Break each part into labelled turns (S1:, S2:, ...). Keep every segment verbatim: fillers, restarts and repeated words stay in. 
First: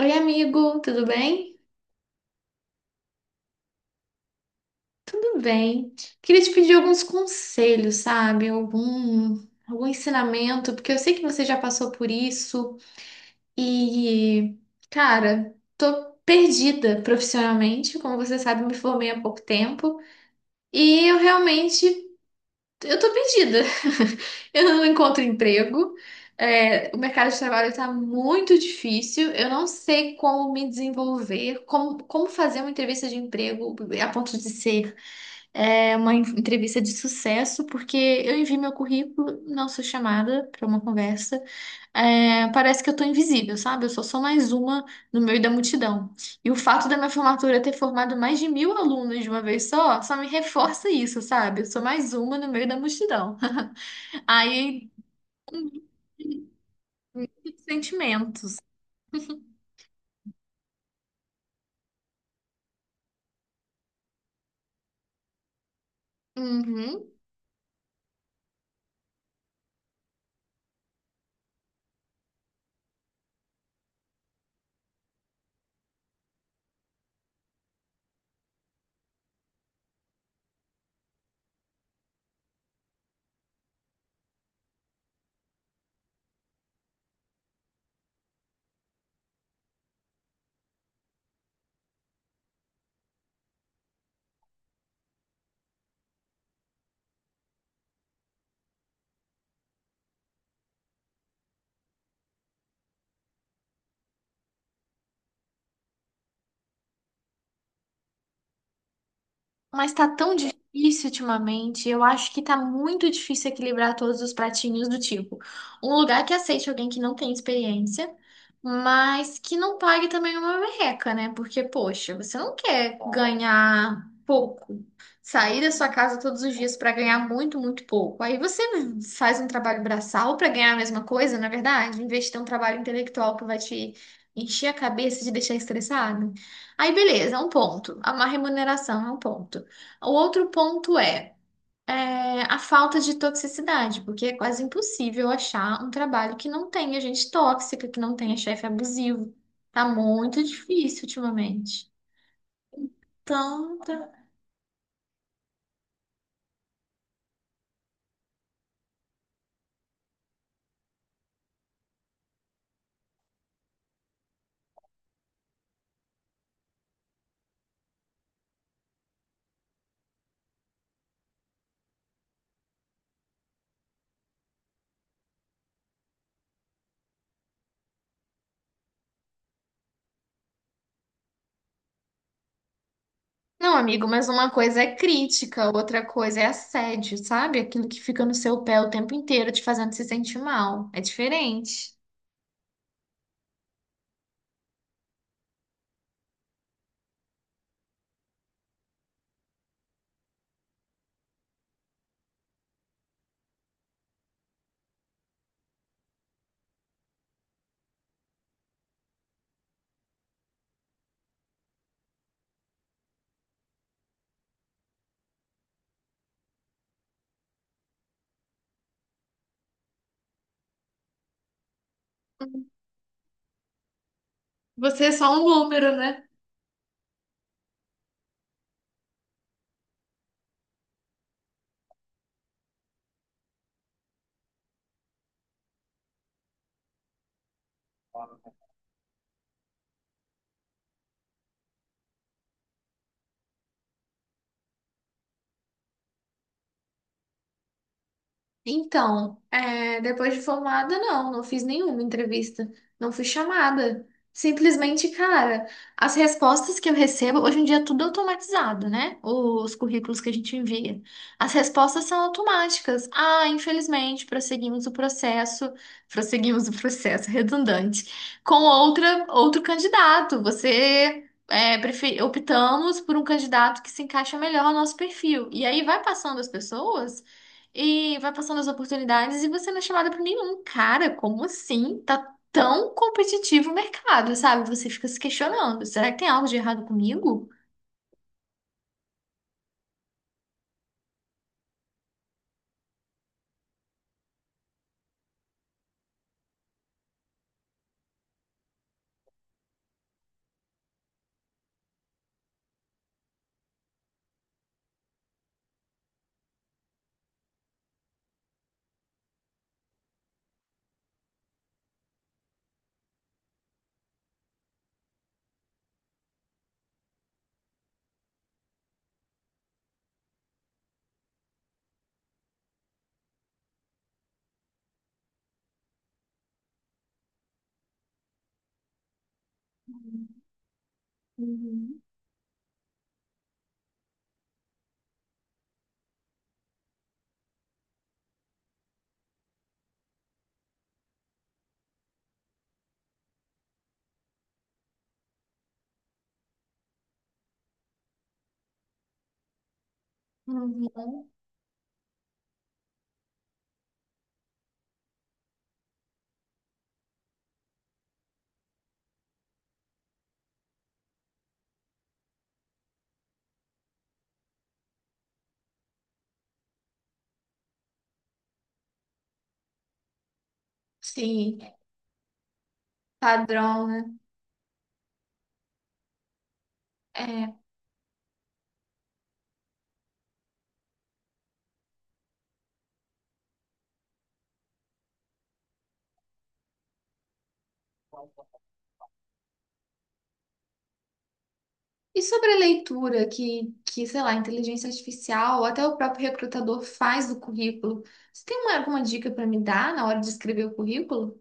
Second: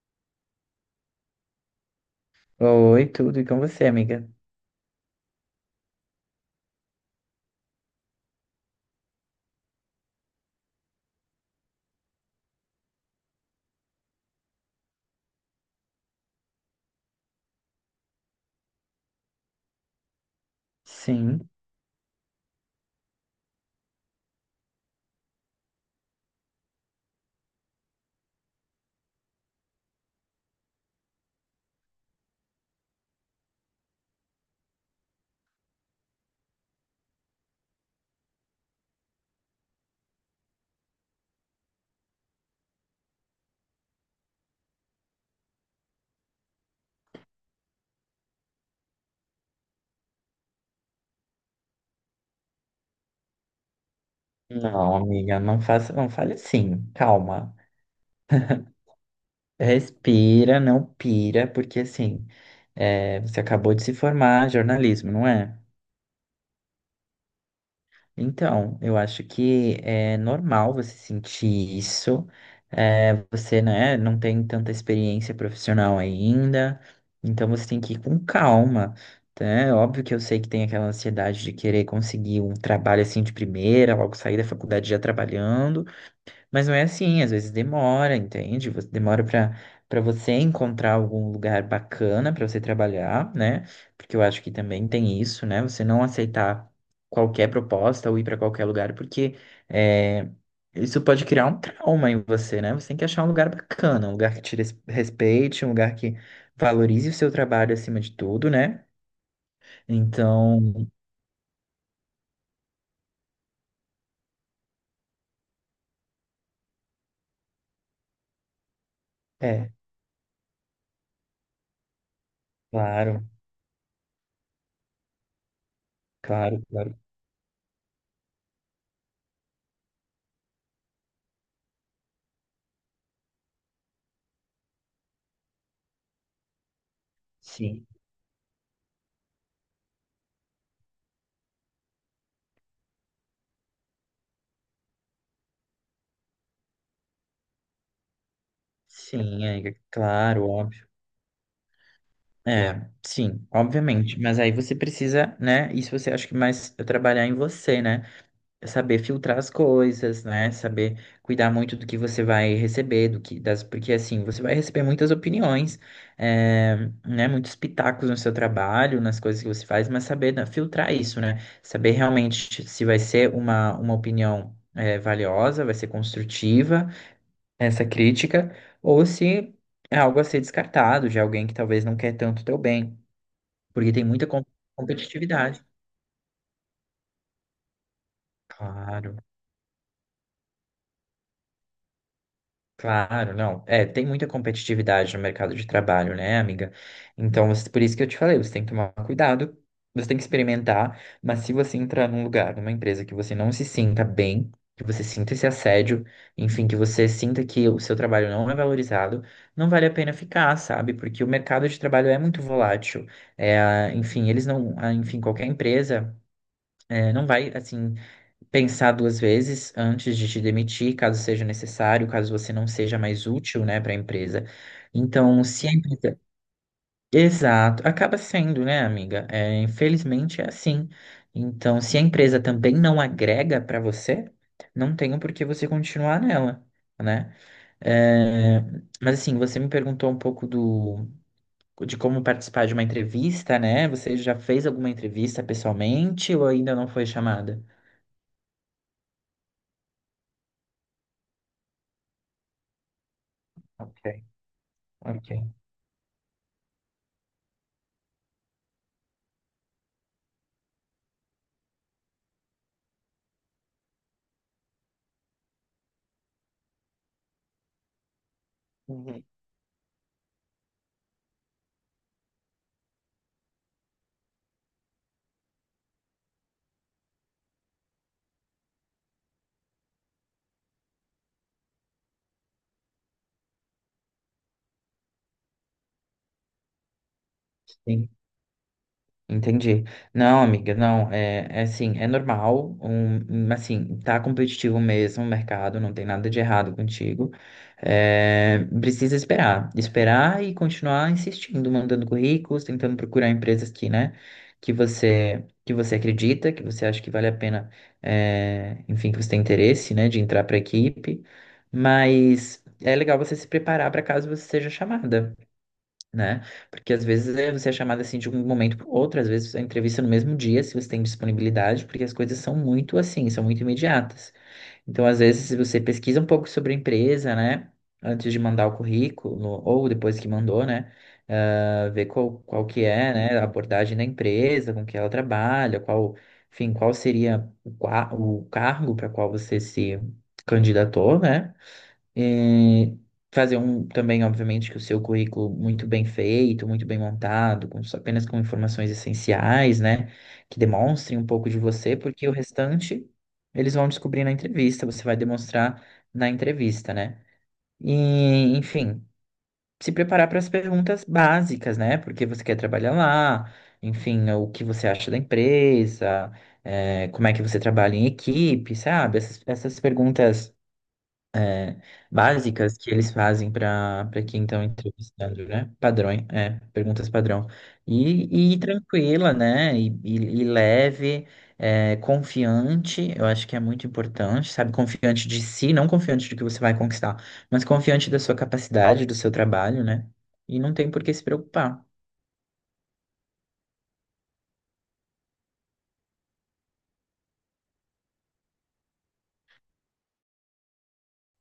S1: Oi, amigo, tudo bem?
S2: Oi, tudo, e com você, amiga?
S1: Tudo bem. Queria te pedir alguns conselhos, sabe? Algum, algum ensinamento, porque eu sei que você já passou por isso e, cara, tô perdida profissionalmente. Como você sabe, eu me formei há pouco tempo e eu
S2: Sim.
S1: realmente Eu tô perdida. Eu não encontro emprego. É, o mercado de trabalho está muito difícil. Eu não sei como me desenvolver, como, como fazer uma entrevista de emprego a ponto de ser é, uma en- entrevista de sucesso, porque eu envio meu currículo, não sou chamada para uma conversa. É, parece que eu tô invisível, sabe? Eu sou só mais uma no meio da multidão. E o fato da minha formatura ter formado mais de mil alunos de uma vez só, só me reforça isso, sabe? Eu sou mais uma no meio da multidão. Aí,
S2: Não. Hum, amiga, não faça, não fale assim, calma.
S1: muitos sentimentos.
S2: Respira, não pira, porque assim, é, você acabou de se formar em jornalismo, não é?
S1: Uhum.
S2: Então, eu acho que é normal você sentir isso. É, você, né, não tem tanta experiência profissional ainda, então você tem que ir com calma, tá? É óbvio que eu sei que tem aquela ansiedade de querer conseguir um trabalho assim de primeira, logo sair da faculdade já trabalhando. Mas não é assim, às vezes demora, entende? Você- Demora para para você encontrar algum lugar bacana para você trabalhar, né? Porque eu acho que também tem isso, né? Você não aceitar qualquer proposta ou ir para qualquer lugar, porque é, isso pode criar um trauma em você, né? Você tem que achar um lugar bacana, um lugar que te res- respeite, um lugar que valorize o seu trabalho acima de tudo, né?
S1: Mas tá tão
S2: Então,
S1: difícil ultimamente. Eu acho que tá muito difícil equilibrar todos os pratinhos do tipo. Um lugar que aceite alguém que não tem experiência, mas que
S2: é,
S1: não pague também uma merreca, né? Porque, poxa, você não quer
S2: claro,
S1: ganhar pouco. Sair da sua casa todos os
S2: claro,
S1: dias pra
S2: claro.
S1: ganhar muito, muito pouco. Aí você faz um trabalho braçal pra ganhar a mesma coisa, na verdade, em vez de ter um trabalho intelectual que vai te encher a cabeça e te deixar estressado. Aí, beleza, é um
S2: Sim,
S1: ponto. Uma remuneração é um ponto. O outro ponto é, é, a falta de toxicidade, porque é quase impossível achar um trabalho que não tenha gente tóxica, que não tenha chefe abusivo.
S2: sim, é,
S1: Tá muito
S2: claro, óbvio.
S1: difícil ultimamente.
S2: É, sim,
S1: Então, tá-
S2: obviamente. Mas aí você precisa, né? Isso você acha que mais é trabalhar em você, né? É saber filtrar as coisas, né? Saber cuidar muito do que você vai receber, do que das, porque assim, você vai receber muitas opiniões, é, né? Muitos pitacos no seu trabalho, nas coisas que você faz, mas saber né, filtrar isso, né? Saber realmente se vai ser uma, uma opinião é, valiosa, vai ser construtiva essa crítica, ou se é algo a ser descartado de alguém que talvez não quer tanto o teu bem.
S1: não,
S2: Porque tem
S1: amigo,
S2: muita
S1: mas
S2: com-
S1: uma coisa é
S2: competitividade.
S1: crítica, outra coisa é assédio, sabe? Aquilo que fica no seu pé o tempo
S2: Claro,
S1: inteiro te fazendo se sentir mal. É diferente.
S2: claro, não. É, tem muita competitividade no mercado de trabalho, né, amiga? Então, você- por isso que eu te falei, você tem que tomar cuidado, você tem que experimentar, mas se você entrar num lugar, numa empresa que você não se sinta bem, que você sinta esse assédio, enfim, que você sinta que o seu trabalho não é valorizado, não vale a pena ficar, sabe? Porque o mercado de trabalho é muito volátil. É, enfim, eles não, ah, enfim, qualquer empresa, é, não vai assim pensar duas vezes antes de te demitir, caso seja necessário, caso você não seja mais útil, né, para a empresa.
S1: Você é só um
S2: Então, se a
S1: número,
S2: empresa...
S1: né?
S2: Exato, acaba sendo, né, amiga? É, infelizmente é assim. Então, se a empresa também não agrega para você, não tem o porquê você continuar nela, né? É, mas assim, você me perguntou um pouco do de como participar de uma entrevista, né? Você já fez alguma entrevista pessoalmente ou ainda não foi chamada?
S1: Então, é, depois de formada, não, não fiz nenhuma entrevista, não fui
S2: Ok,
S1: chamada. Simplesmente,
S2: ok.
S1: cara, as respostas que eu recebo, hoje em dia é tudo automatizado, né? Os currículos que a gente envia. As respostas são automáticas. Ah, infelizmente, prosseguimos o processo, prosseguimos o processo, redundante, com outra, outro candidato. Você. É, prefe- optamos por um candidato que se encaixa melhor ao nosso perfil. E aí vai passando as pessoas. E vai passando as oportunidades e você não é chamada para nenhum. Cara, como assim? Tá tão competitivo o mercado, sabe? Você fica se questionando. Será que tem algo de errado comigo?
S2: Sim, entendi. Não, amiga, não, é, é assim, é normal, um, um, assim, tá competitivo mesmo o mercado, não tem nada de errado contigo. É, precisa esperar, esperar e continuar insistindo, mandando currículos, tentando procurar empresas que, né, que você, que você acredita, que você acha que vale a pena, é, enfim, que você tem interesse, né, de entrar para a equipe, mas é legal você se preparar para caso você seja chamada né? Porque às vezes é, você é chamado assim de um momento para outro, às vezes a entrevista é no mesmo dia, se você tem disponibilidade, porque as coisas são muito assim, são muito imediatas. Então, às vezes, se você pesquisa um pouco sobre a empresa, né? Antes de mandar o currículo, ou depois que mandou, né? ah,
S1: Uhum.
S2: ver qual, qual que é, né, a abordagem da empresa, com que ela trabalha, qual, enfim, qual seria o, qua- o cargo para qual você se candidatou, né? E fazer um também, obviamente, que o seu currículo muito bem feito, muito bem montado, com, só- apenas com informações essenciais, né? Que demonstrem
S1: Uhum.
S2: um pouco de você, porque o restante eles vão descobrir na entrevista, você vai demonstrar na entrevista, né? E, enfim, se preparar para as perguntas básicas, né? Porque você quer trabalhar lá, enfim, o que você acha da empresa, eh, como é que você trabalha em equipe, sabe? Essas, essas perguntas
S1: Sim,
S2: básicas que eles fazem
S1: padrão, né?
S2: para para quem estão entrevistando, né? Padrões, é, perguntas padrão.
S1: É.
S2: E, e tranquila, né? E, e, e leve, é, confiante, eu acho que é muito importante, sabe? Confiante de si, não confiante do que você vai conquistar, mas confiante da sua capacidade, do seu trabalho, né? E não tem por que se preocupar.
S1: E sobre a leitura que, que, sei lá, inteligência artificial ou até o próprio recrutador faz do currículo, você tem uma, alguma dica para me dar na hora de escrever o currículo?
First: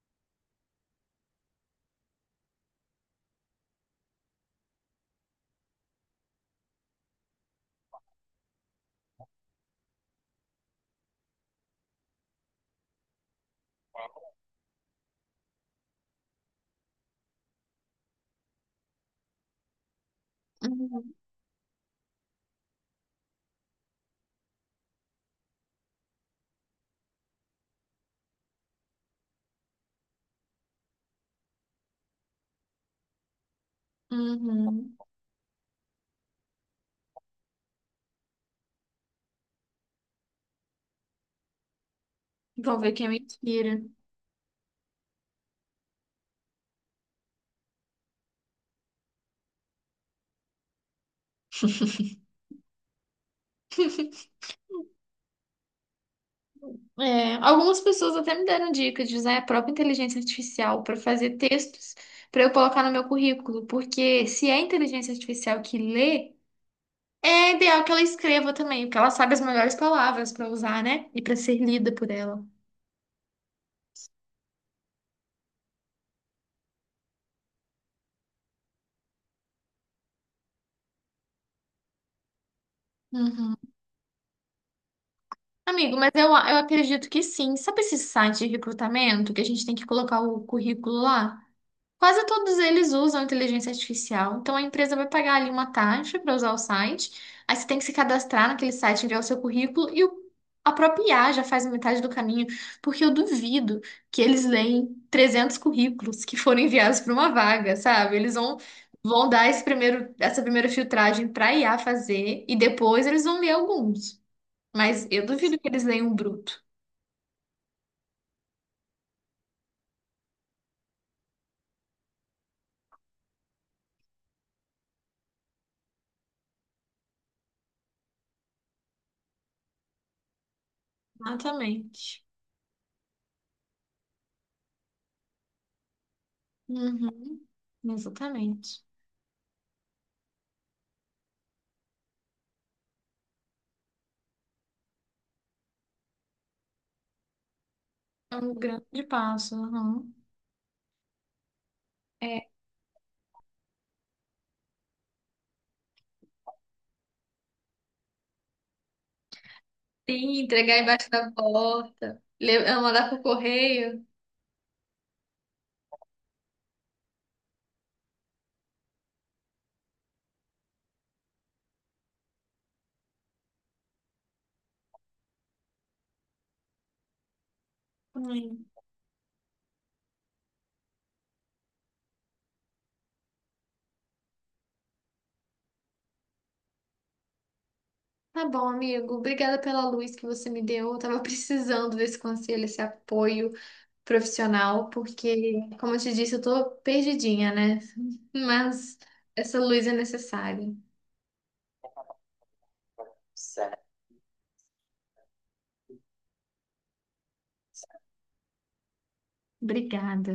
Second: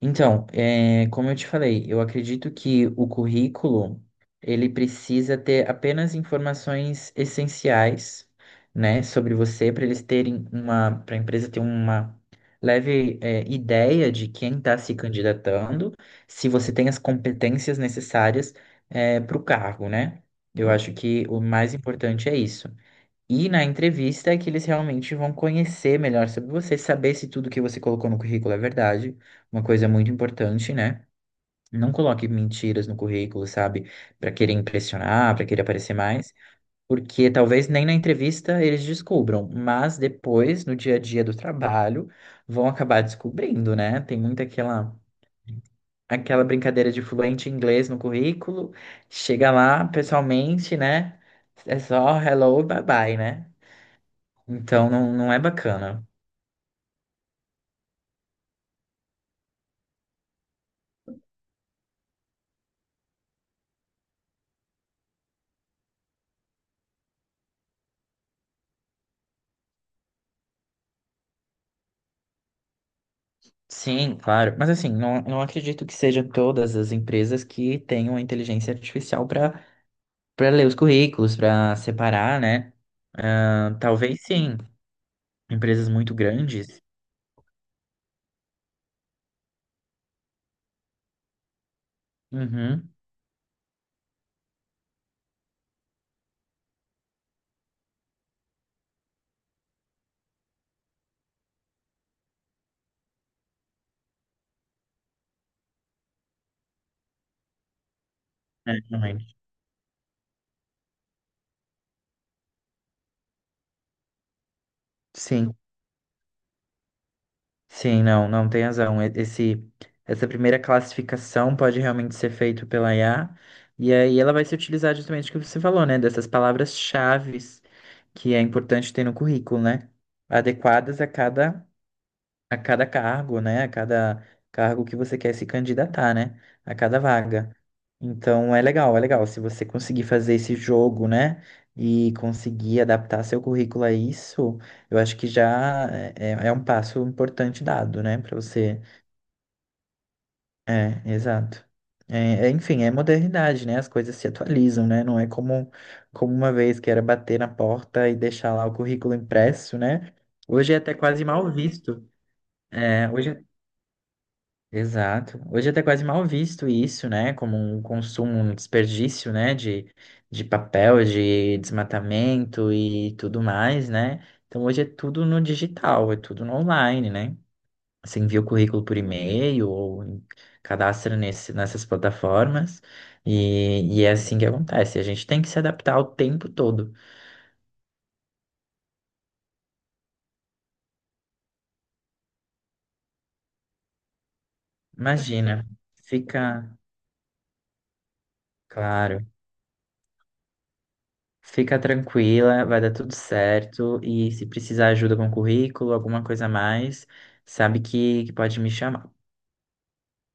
S2: Então, é, como eu te falei, eu acredito que o currículo ele precisa ter apenas informações essenciais, né, sobre você para eles terem uma, para a empresa ter uma leve é, ideia de quem está se candidatando, se você tem as competências necessárias para o cargo, né? Eu acho
S1: Uhum.
S2: que o mais importante é isso. E na entrevista é que eles realmente vão conhecer melhor sobre você, saber se tudo que você colocou no currículo é verdade. Uma coisa muito importante, né? Não coloque mentiras no currículo, sabe? Para querer
S1: Uhum.
S2: impressionar, para querer aparecer mais, porque talvez nem na entrevista eles descubram, mas depois, no dia a dia do trabalho, vão
S1: Vou ver
S2: acabar
S1: quem me
S2: descobrindo,
S1: inspira.
S2: né? Tem muita aquela aquela brincadeira de fluente em inglês no currículo, chega lá pessoalmente, né? É só hello, bye bye, né? Então não, não é bacana.
S1: É, algumas pessoas até me deram dicas de usar a própria inteligência artificial para fazer textos para eu colocar no meu currículo, porque se é a inteligência artificial que lê, é ideal que ela escreva também, porque ela sabe as melhores palavras para usar, né? E para ser lida por ela.
S2: Sim, claro. Mas assim, não, não acredito que seja todas as empresas que tenham a inteligência artificial para para ler os currículos, para separar, né?
S1: Uhum.
S2: Ah, talvez sim. Empresas
S1: Amigo, mas
S2: muito
S1: eu, eu
S2: grandes.
S1: acredito que sim. Sabe esse site de recrutamento que a gente tem que colocar o currículo lá? Quase todos
S2: Uhum.
S1: eles usam inteligência artificial. Então a empresa vai pagar ali uma taxa para usar o site. Aí você tem que se cadastrar naquele site, enviar o seu currículo e o, a própria I A já faz metade do caminho, porque eu duvido que eles leem trezentos currículos que foram enviados para uma vaga, sabe? Eles vão
S2: É,
S1: vão
S2: realmente.
S1: dar esse primeiro essa primeira filtragem para a I A fazer e depois eles vão ler alguns. Mas eu
S2: Sim.
S1: duvido que eles leiam bruto.
S2: Sim, não, não tem razão. E- Esse, essa primeira classificação pode realmente ser feita pela I A, e aí ela vai se utilizar justamente o que você falou, né? Dessas palavras-chaves que é importante ter no currículo, né? Adequadas a cada
S1: Exatamente.
S2: a cada cargo, né? A cada cargo que você quer se candidatar, né? A cada
S1: Uhum,
S2: vaga. Então é
S1: exatamente.
S2: legal, é legal. Se você conseguir fazer esse jogo, né? E conseguir adaptar seu currículo a isso, eu acho que já é, é é um passo importante dado, né?
S1: É
S2: Para
S1: um
S2: você.
S1: grande passo. Aham.
S2: É, exato.
S1: É,
S2: É, é, enfim, é modernidade, né? As coisas se atualizam, né? Não é como, como uma vez que era bater na porta e deixar lá o currículo impresso, né?
S1: sim,
S2: Hoje é
S1: entregar
S2: até
S1: embaixo
S2: quase
S1: da
S2: mal visto.
S1: porta, le- ah, mandar
S2: É,
S1: pro
S2: hoje
S1: correio.
S2: Exato. Hoje é até quase mal visto isso, né? Como um consumo, um desperdício, né? De, de papel, de desmatamento e tudo mais, né? Então hoje é tudo no digital, é tudo no online, né? Você envia o
S1: Hum.
S2: currículo por e-mail ou em- cadastra nesse, nessas plataformas e, e é assim que acontece. A gente tem que se adaptar o tempo todo.
S1: Tá bom, amigo. Obrigada pela luz que você me deu. Eu tava precisando desse conselho, esse apoio profissional, porque,
S2: Imagina,
S1: como eu te disse, eu
S2: fica
S1: tô perdidinha, né? Mas
S2: claro.
S1: essa luz é necessária.
S2: Fica tranquila, vai dar tudo
S1: Certo.
S2: certo. E se precisar ajuda com currículo, alguma coisa a mais, sabe que, que pode me chamar.
S1: Obrigada.